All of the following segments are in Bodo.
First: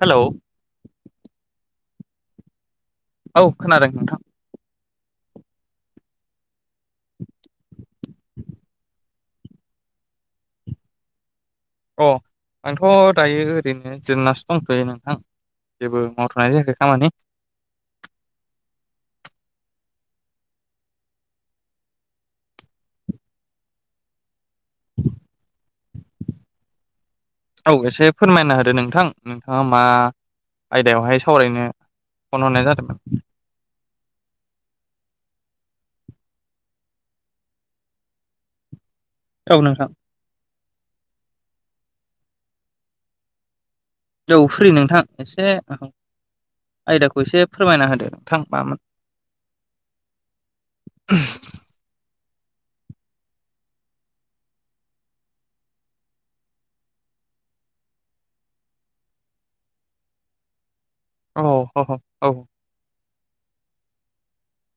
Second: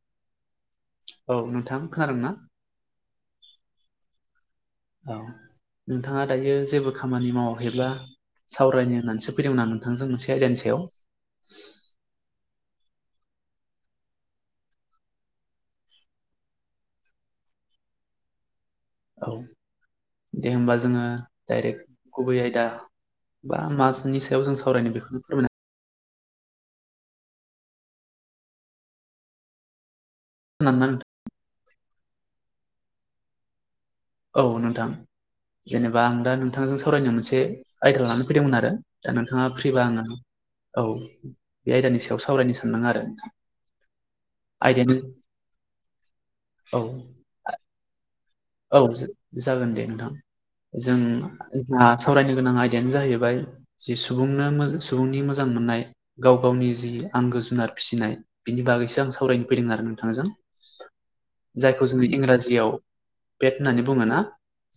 हेलौ औ नोंथां खोनादोंना? औ खोनादों नोंथां औ नोंथाङा दायो जेबो खामानि मावाखैब्ला सावरायनो होननानैसो फैदों आ नोंथांजों मोनसे आयदानि सायाव अ आंथ' दायो ओरैनो जिरायनासो दंथ'यो नोंथां जेबो मावथ'नाय जायाखै खामानि [inaudible] औ दे होमबा जोङो डाइरेक्ट गुबै आयदा बा माजनि सायाव जों सावरायनो बेखौनो फोरमायना औ एसे फोरमायना होदो नोंथां नोंथाङा मा खोनादोंना नोंथां? आयदायावहाय सावरायनो फन हरनाय जादोंमोन औ नोंथां जेनेबा आं दा नोंथांजों सावरायनो मोनसे आयदा लाना फैदोंमोन आरो दा नोंथाङा औ फ्रिबा नोंथां आङो औ बे आयदानि सायाव सावरायनो सानदों आरो नोंथां। औ फ्रि नोंथां एसे औ आयदाखौ एसे फोरमायना होदो नोंथां मामोन औ जागोन दे नोंथां जों सावरायनो गोनां आयदायानो जाहैबाय जि सुबुंनो सुबुंनि मोजां मोननाय गाव गावनि जि आंगो- जिबब जुनार फिसिनाय बिनि बागैसो आं सावरायनो फैदों आरो नोंथांजों। औ औ जायखौ जोङो औ इंराजियाव बेट होननानै बुङोना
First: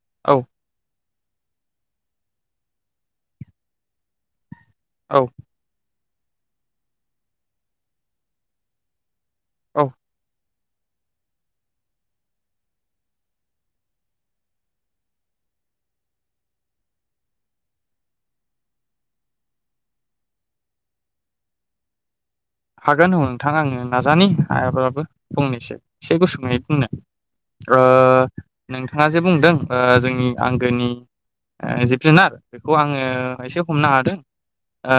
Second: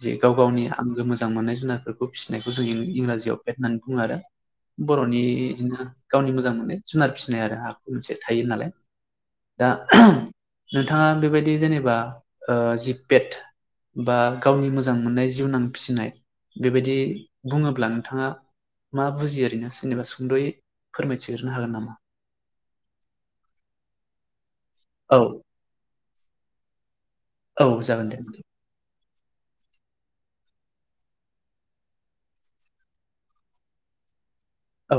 जे गाव गावनि आंगो मोजां। मोजां मोननाय जुनारफोरखौ फिसिनायखौ जों इंराजियाव पेट होननानै बुङो आरो। औ बर'नि बिदिनो गावनि मोजां मोननाय जुनार फिसिनाय आरो आखु मोनसे थायो नालाय दा औ नोंथाङा बेबायदि जेनेबा जि पेट बा गावनि मोजां मोननाय जिउनां फिसिनाय बेबायदि बुङोब्ला नोंथाङा मा बुजियो ओरैनो सोरनिबा सुंद'यै फोरमायथिग्रोनो हागोन नामा? हागोन औ नोंथां आं नाजानि हायाबाबबो औ फंनैसो एसे गुसुङै बुंनो औ ओ जागोन दे। नोंथाङा जे बुंदों जोंनि आंगोनि जिब-जुनार बेखौ आङो एसे हमनो हादों। ओ औ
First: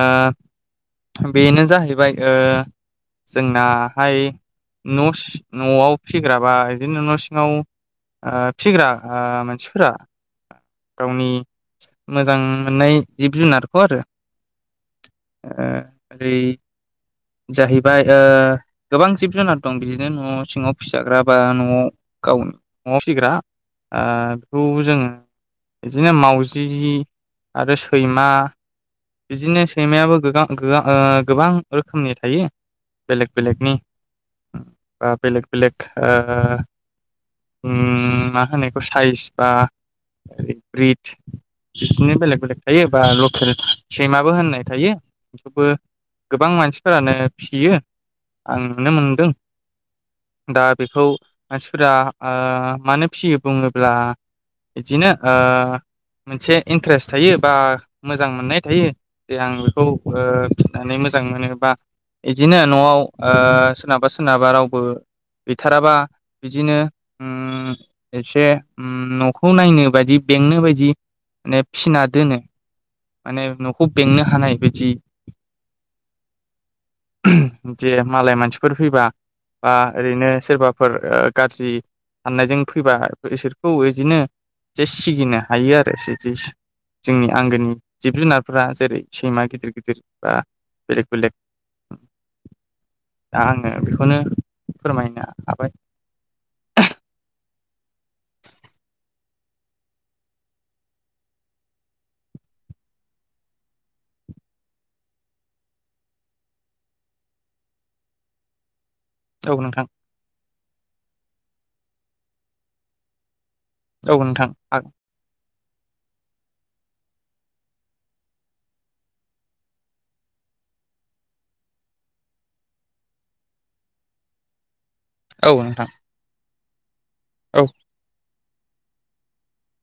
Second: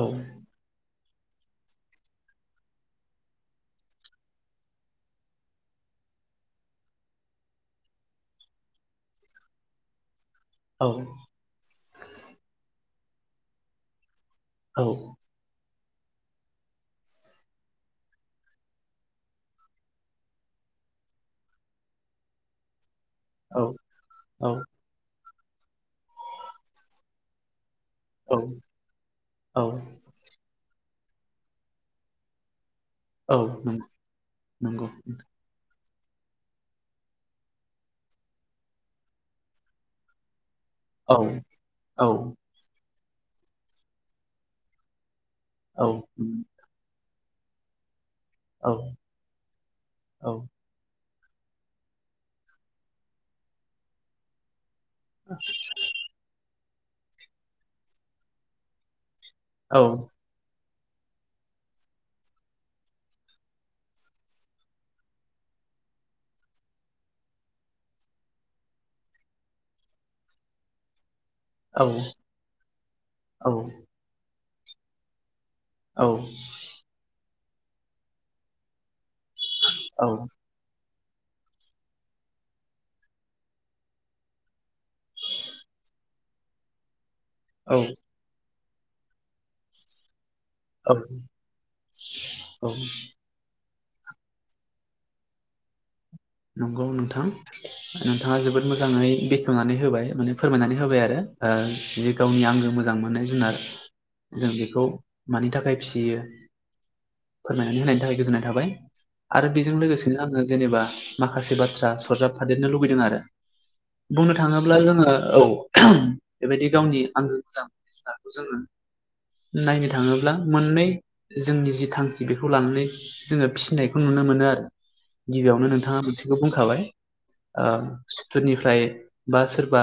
बेनो जाहैबाय ओ जोंनाहाय न'स न'आव फिग्रा बा बिदिनो न' सिङाव आ फिग्रा आ मानसिफोरा औ गावनि मोजां मोननाय जिब जुनारखौ आरो औ ओ ओरै जाहैबाय ओ गोबां जिब-जुनार दं बिदिनो न' सिङाव फिसाग्रा बा न'आव गाव न'आव फिग्रा औ आ औ बेखौ जोङो। बिदिनो माउजि आरो सै सैमा औ औ बिदिनो सैमायाबो गोगां गोबां गोबां रोखोमनि थायो। बेलेक औ बेलेकनि नं- नंगौ बा बेलेक बेलेक ओ ओम मा होनो बेखौ साइज बा हाइ ब्रिद औ औ बिदिनि बेलेक बेलेक थायो बा लकेल सैमाबो होननाय थायो। थेवबो औ गोबां मानसिफोरानो फिसियो आं औ नुनो मोनदों औ दा बेखौ मानसिफोरा आ मानो फियो बुङोब्ला। बिदिनो आ मोनसे इन्ट्रेस्ट थायो बा मोजां मोननाय थायो। दे आं बेखौ ओ फिनानै मोजां मोनो बा बिदिनो न'आव आ सोरनाबा सोरनाबा रावबो गैथाराबा बिदिनो ओम एसे ओम न'खौ नायनो बायदि। बेंनो बायदि माने औ फिना दोनो, माने न'खौ बेंनो हानाय बायदि औ जे मालाय मानसिफोर फैबा बा औ ओरैनो सोरबा फोर ओ गारजि हाननायजों फैबा इसोरखौ इदिनो जे सिगिनो हायो आरो सिजेस जोंनि आंगोनि औ जिब जुनारफोरा जेरै सैमा गिदिर गिदिर बा बेलेग बेलेक औ। ओ बेखौनो फोरमायनो हाबाय। नंगौ नोंथां नोंथाङा जोबोद मोजाङै बेखेवनानै होबाय माने फोरमायनानै होबाय आरो ओ जि गावनि आं मोजां मोननाय जुनार जों बेखौ मानि थाखाय फियो फोरमायनानै होनायनि थाखाय गोजोननाय थाबाय आरो औ बेजों नोंथां लोगोसेनो आङो जेनेबा माखासे बाथ्रा सरजाबफादेरनो लुुबैदों आरो औ बुंनो नोंथां थाङोब्ला जोङो औ बेबायदि गावनि आंगो मोजां जुनारखौ जोङो नायनो थाङोब्ला मोननै जोंनि जि थांखि बेखौ लानानै जोङो फिसिनायखौ नु नो मोनो आरो औ गिबियावनो नोंथां नोंथाङा मोनसेखौ बुंखाबाय औ आ सोरनिफ्राय बा सोरबा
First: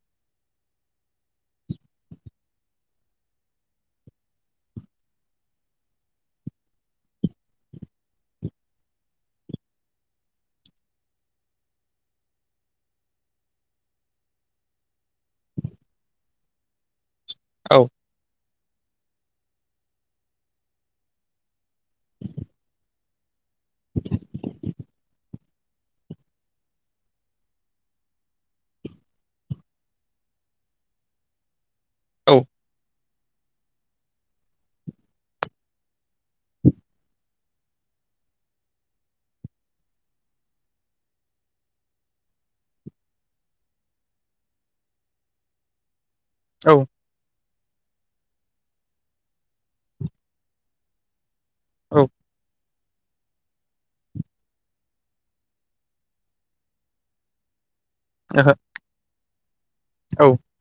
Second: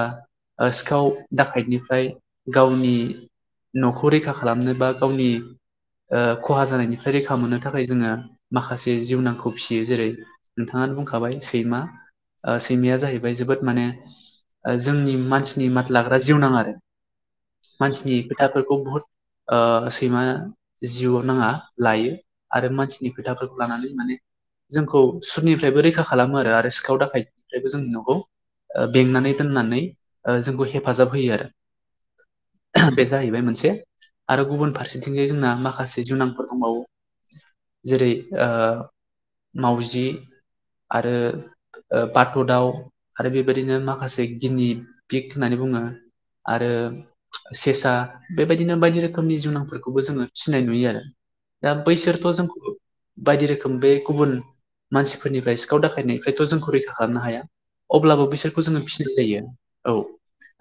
आ सिखाव दाखायदनिफ्राय गावनि न'खौ रैखा खालामनो बा गावनि ओ खहा जानायनिफ्राय रैखा मोननो थाखाय जोङो माखासे जिउनांखौ फिसियो जेरै नोंथाङानो बुं आबाय सैमा आ सैमाया जाहैबाय जोबोद माने जोंनि मानसिनि माथ लाग्रा जिउ नाङा आरो। औ मानसिनि खोथाफोरखौ बुहुत ओ सैमा जिउआव नाङा लायो आरो मानसिनि खोथाफोर लानानै माने जोंखौ सुरनिफ्रायबो रैखा खालामो आरो सिखाव दाखायनिफ्रायबो जों न'खौ ओ बेंनानै दोननानै जोंखौ हेफाजाब होयो आरो औ। बे जाहैबाय मोनसे आरो गुबुन फारसेथिंजाय जोंना माखासे जुनांफोर मावयो। जेरै ओ मावजि आरो बाथ' दाव आरो बेबायदिनो माखासे गिनि पिक होननानै बुङो आरो औ सेसा बेबायदिनो बायदि रोखोमनि जुनांफोरखौबो जोङो थिनाय नुयो आरो। दा बैसोरथ' जों बायदि रोखोम बे गुबुन मानसि फोरनिफ्राय सिखाव दाखायनायनिफ्रायथ' जोंखौ रैखा खालामनो हाया अब्लाबो ओहो बिसोरखौ जोङो फिसिनाय जायो औ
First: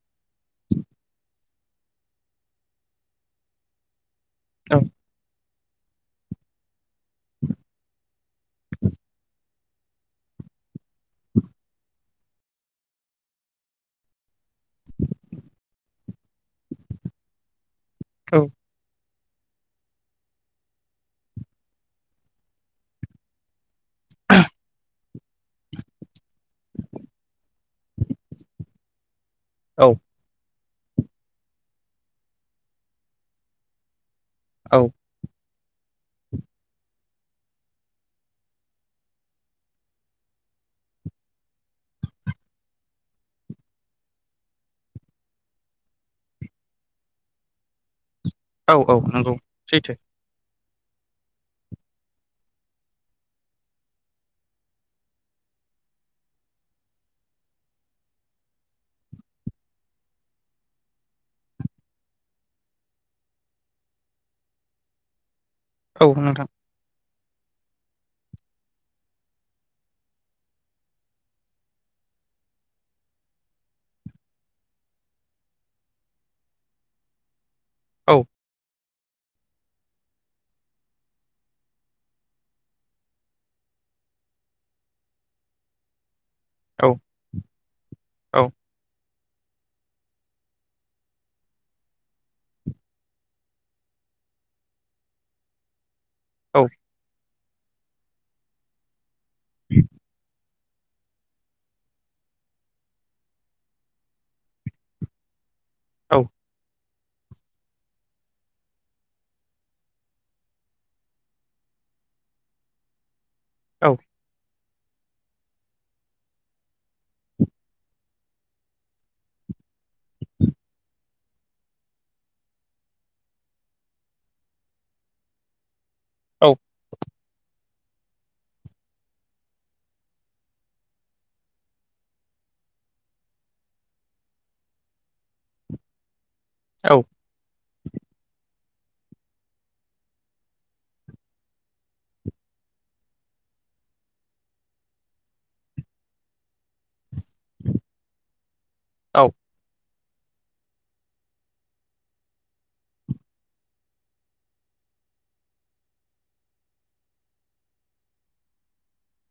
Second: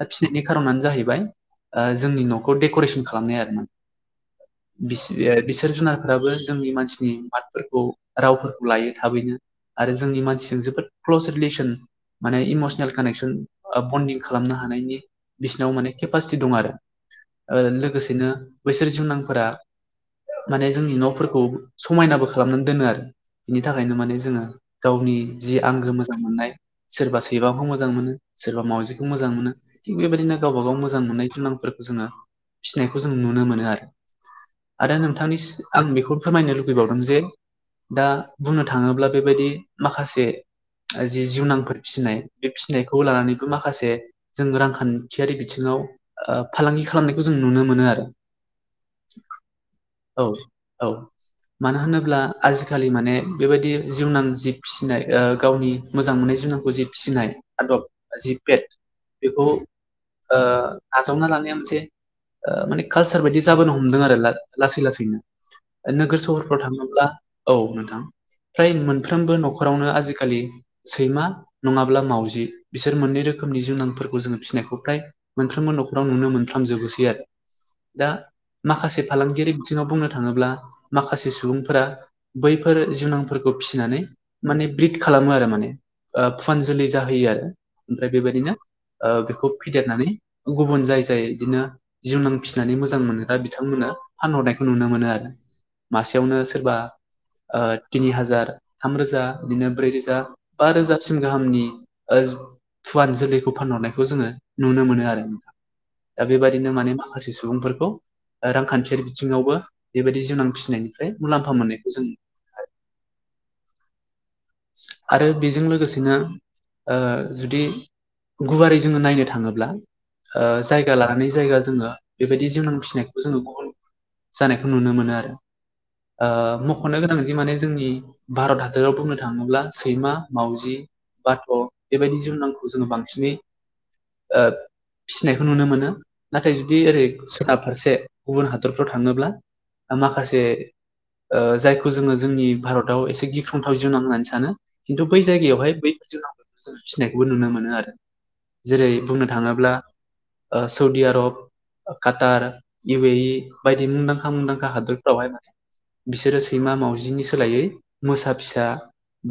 दा फिनायनि खारननानो जाहैबाय आ जोंनि न'खौ डेक'रेसन खालामनाय आरो ना बिस एआ बिस फेर जुनारफोराबो जोंनि मानसिनि मादफोरखौ रावफोरखौ लायो थाबैनो आरो जोंनि मानसिजों जोबोद क्लस रिलेसन माने इमसनेल कानेक्सन आ बन्दिं खालामनो हानायनि बिसिनाव माने केपासिटि दं आरो लोगोसेनो औ बैसोर जिउनांग फोरा माने जोंनि न'फोरखौ समायनाबो खालामनानै दोनो आरो बिनि थाखायनो माने जोङो गावनि जि आंगो मोजां मोननाय सोरबा सैबांखौ मोजां मोनो सोरबा मावजिखौ मोज मोजां मोनो औ थिं बेबायदिनो गावबा गाव मोजां मोननाय जुनांफोरखौ जोङो फिसिनायखौ जों नुनो मोनो आरो औ आरो नोंथांनिसि आं बेखौ फोरमायनो लुुबैबावदों जे दा बुंनो थाङोब्ला बेबायदि माखासे आ जि जिउनांफोर फिसिनाय बे फिसिनायखौ लानानैबो माखासे जों रांखान्थियारि बिथिङाव आव फालांगि खालामनायखौ जों नुनो मोनो आरो। औ औ नंगौ सैथो। औ औ मानो होनोब्ला आजिखालि माने बेबायदि जिउनां जि फिसिनाय ओ गावनि मोजां मोननाय जुनांखौ जि फिसिनाय आदब जि पेट बेखौ ओ आजावना लानाया मोनसे ओ माने कालसार बायदि जाबोनो हमदों आरो ला लासै लासैनो। औ ओनोगोर नोंथां सहरफ्राव थाङोब्ला औ नोंथां। फ्राय मोनफ्रोमबो न'खरावनो आजिखालि सैमा नङाब्ला मावजि बिसोर मोननै रोखोम नि जुनांफोरखौ जोङो फिनायखौ फ्राय मोनफ्रोमबो न'खराव नुनो मोनफ्राम जोबोसै आरो। दा औ माखासे फालांगियारि बिथिङाव बुंनो थाङोब्ला माखासे सुबुंफोरा बैफोर जिउनां फोरखौ फिनानै माने ब्रिद खालामो आरो माने। ओ औ फुवानजुलि जाहोयो आरो ओमफ्राय औ बेबायदिनो ओ बेखौ फेदेरनानै गुबुन जाय जाय इदिनो जिउनां फिनानै मोजां मोनग्रा बिथांमोना फानहरनायखौ नुनो मोनो आरो। मासेयावनो सोरबा ओ तिनि हाजार थामरोजा इदिनो ब्रै रोजा बा रोजासिम गाहामनि ओज फुवान जोलैखौ फानहरनायखौ जोङो नुनो मोनो आरो दा बेबायदिनो माने मा माखासे सुबुंफोरखौ ओ रांखान्थियारि बिथिङावबो बेबायदि जिउनां फिसिनायनिफ्राय मुलाम्फा मोननायखौ जों औ आरो बेजों लोगोसेनो ओ जुदि गुवारै जोङो नायनो थाङोब्ला ओ जायगा लानानै जायगा जोङो बेबायदि जिउनां फिसिनायखौ जोङो गुबुन जानायखौ नुनो मोनो आरो ओ मख'नो गोनां जे बे जोंनि भारत हादराव बुंनो थाङोब्ला सैमा माउजि बाथ' बेबायदि जिउनांखौ जोङो बांसिनै ओ फिसिनायखौ नुनो मोनो नाथाय जुदि औ ओरै सोनाब फारसे गुबुन हा दरफोराव थाङोब्ला ओमाखासे ओ जाय खौ जोङो जोंनि भारताव एसे गिख्रंथाव जिउनां होननानै सानो खिन्थु बै जायगायावहाय बै [inaudible] नायखौबो नुनो मोनो आरो जेरै बुंनो औ थाङोब्ला ओ सौदिआरब ओ काटार इउ ए इ बायदि मुंदांखा मुंदांखा हादोरफ्रावहाय माने बिसोरो सैमा मावजिनि सोलायै मोसा फिसा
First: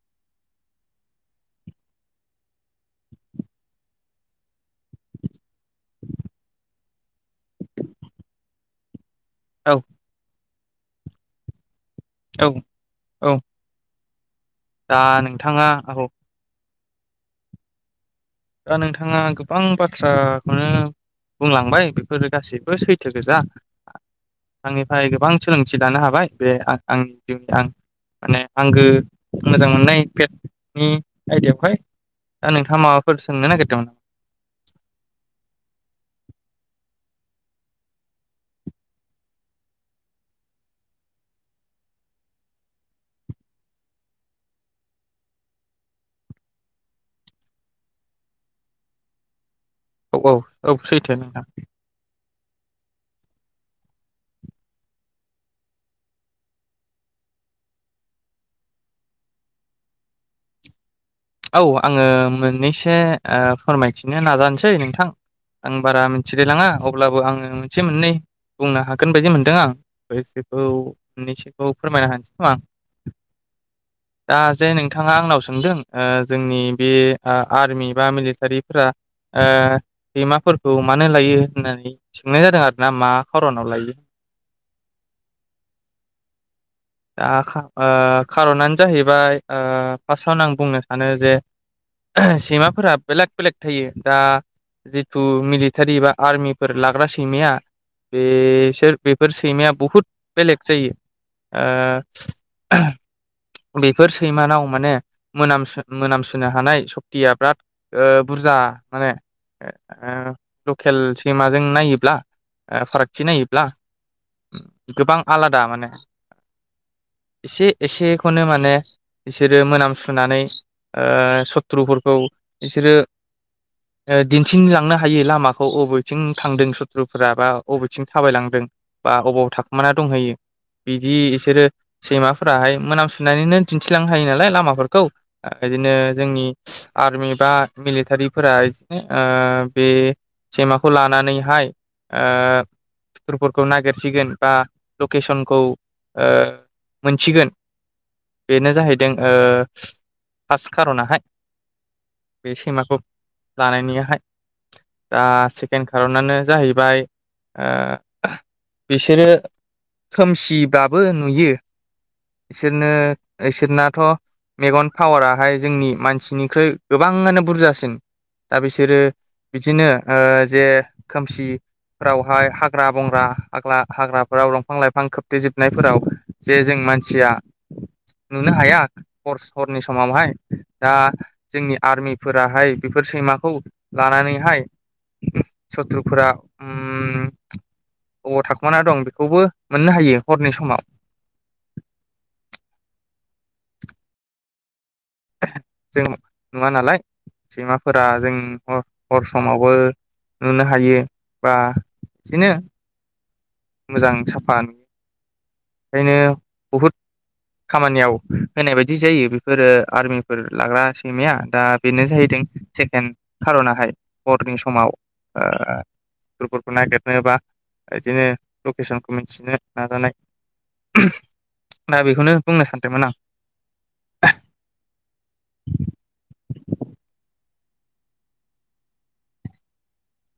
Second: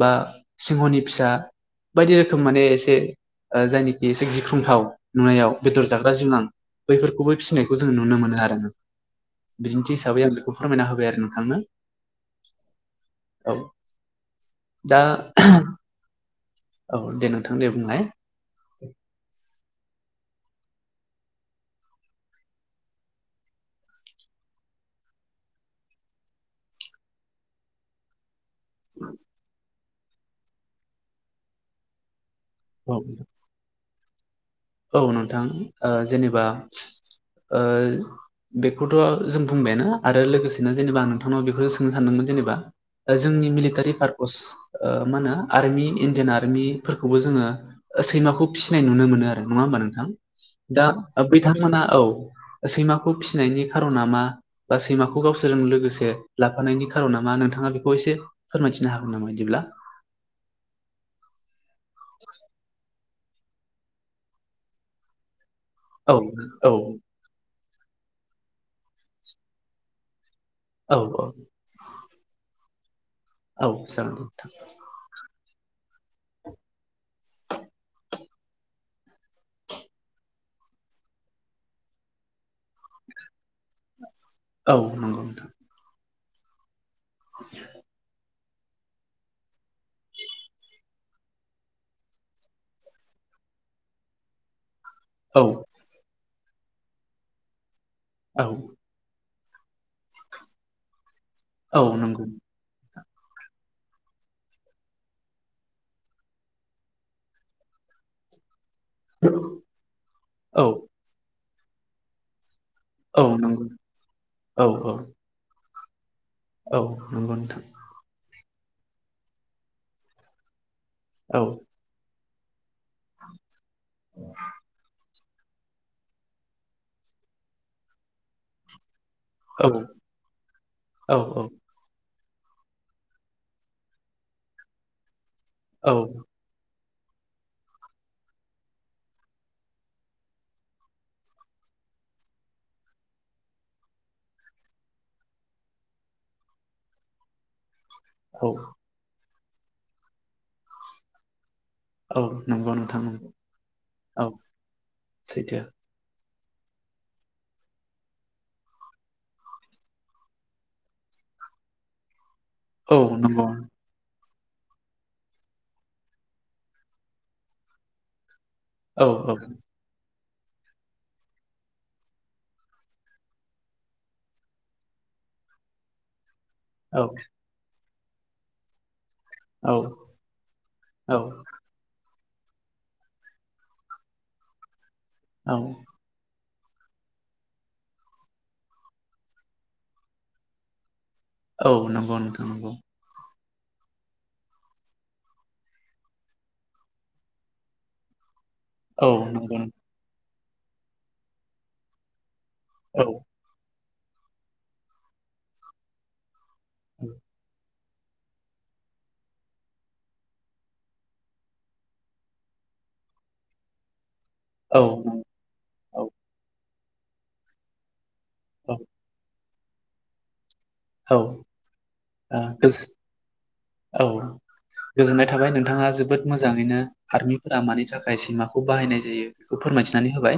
बा सिंहनि फिसा बायदि रोखोम माने एसे ओ जायनोखि एसे गिख्रंथाव नुनायाव बेदर जाग्रा जिउनां बैफोरखौबो फिनायखौ जों नुनो मोनो आरो नों औ बिदिन्थि हिसाबै आं बेखौ फोरमायना होबाय आरो नोंथांनो औ औ दा नोंथाङा आंखौ औ दे नोंथां दे बुंलाय दा नोंथाङा गोबां बाथ्रा खौनो बुंलांबाय बेफोरो गासैबो सैथो गोजा थांनिफाय गोबां सोलोंथि दानो हाबाय बे आं आंनि जिउनि आंनि माने आंगो मोजां मोननाय पेटनि आयदायावहाय दा नोंथाङा औ माबा [unintelligible] औ नोंथां ओ जेनेबा ओ बेखौथ' जों बुंबायानो आरो लोगोसेनो जेनेबा आं नोंथांनाव बेखौसो सोंनो सानदोंमोन जेनेबा ओ जोंनि मिलिटारि पार्पस ओ मा नो आर्मि इण्डियान आर्मिफोरखौबो जोङो ओ सैमाखौ फिसिनाय नुनो मोनो आरो नङा होमबा नोंथां औ औ औ दा सैथो नोंथां बिथांमोना औ सैमाखौ फिसिनायनि खार'ना मा बा सैमाखौ गावसोरजों लोगोसे लाफानायनि खार'ना मा नोंथा ङा बेखौ एसे फोरमायथिनो हागोन नामा इदिब्ला औ आङो मोननैसो ओ फोरमायथिनो नाजानोसै नोंथां आं बारा औ मिन्थिलायलाङा औ अब्लाबो आङो मोनसे मोननै बुंनो हागोन बायदि मोनदों आं [unintelligible] औ औ मोननैसोखौ फोरमायना हानसै खोमा आं औ जागोन दे दा नोंथां। जे नोंथाङा आंनाव सोंदों ओ जोंनि बे आ आर्मि बा मिलिटारिफोरा ओ‌ सैमाफोरखौ मानो लायो होननानै सोंनाय जादों आरोना मा खरनाव लायो औ नंगौ नोंथां दा ओ खारनानो जाहैबाय ओ फार्स्टआवनो आं बुंनो सानो जे सैमाफोरा बेलेक बेलेक थायो दा जिथु औ मिलिटारि बा आर्मिफोर लाग्रा सैमाया औ बेसोर बे फोर सैमाया बुहुद बेलेग जायो औ नंगौ ओ बेफोर सैमानाव माने मोनामसु मोनामसुनो हानाय सक्तिया बिराद ओ बुरजा माने ओ औ लकेल सैमाजों नायोब्ला औ फारागथि नंगौ नायोब्ला औ गोबां आलादा माने औ नंगौ नोंथां खौनो माने बिसोरो मोनामसुनानै ओ औ सथ्रुफोरखौ बिसोरो ओ दिन्थिलांनो हायो हायै लामाखौ अबेथिं थांदों सुथ्रुफोरा बा अबेथिं थाबायलांदों बा अबाव औ थाखोमा दंहैयो बिदि औ औ बिसोरो सैमाफोराहाय मोनामसु सुनानैनो दिन्थिलांनो हायो नालाय लामाफोरखौ बिदिनो औ जोंनि आर्मि बा मिलिटारिफोरा बिदिनो ओ बे सैमाखौ लानानैहाय ओ सुथुरफोरखौ नागिरसिगोन बा लकेसनखौ ओ मोनसिगोन औ बेनो जाहैदों ओ फार्स्ट खारनाहाय औ बे नंगौ सैमाखौ नोंथां नंगौ लानायनियाहाय औ दा सैथो सेकेन्ड कारनानो जाहैबाय ओ बिसोरो खोमसिबाबो नुयो बिसोरनो औ नंगौ बिसोरनाथ मेगन पावाराहाय जोंनि मानसिनिख्रुइ गोबाङानो बुरजासिन दा बिसोरो औ औ बिदिनो ओ जे खोमसि फोरावहाय हाग्रा बंग्रा हाग्रा हाग्राफोराव दंफां लाइफां खोबथेजोबनायफोराव जे जों औ मानसिया नुनो हाया हर औ हरनि समावहाय दा औ जोंनि आर्मि फोराहाय बेफोर सैमाखौ लानानैहाय औ सत्रुफोरा उम बबाव थाखुमाना दं बेखौबो मोननो हायो हरनि समाव औ नंगौ नोंथां नंगौ जों नुवा नालाय सैमाफोरा जों औ हर नंगौ समावबो नुनो हायो बा बिदिनो औ मोजां साफानो ओंखायनो बहुद खामानियाव होनाय बायदि जायो बेफोरो आर्मिफोर लाग्रा सैमाया दा बेनो जाहैदों सेकेन्ड खारनाहाय मरनिं औ समाव ओ औ गफोरखौ [inaudible] नागिरनोबा बिदिनो औ लकेसनखौ मिन्थिनो नाजानाय औ ओ दा बेखौनो बुंनो सानदोंमोन आं औ गोजोननाय थाबाय नोंथाङा जोबोर मोजाङैनो आर्मि फोरा मानि थाखाय सैमाखौ बाहायनाय जायो बेखौ फोरमायथिनानै होबाय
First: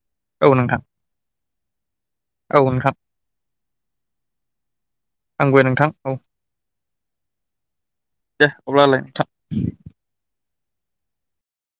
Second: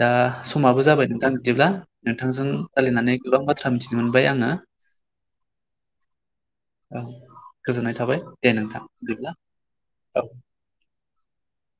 दा औ नोंथां समाबो जाबाय नोंथां बिदिब्ला नोंथांजों औ नोंथां रायजलायनानै गोबां बाथ्रा मिथिनोमोन बाय आङो आंगौय [inaudible] नोंथां औ औ गोजोननाय थाबाय दे नोंथां बिदिब्ला औ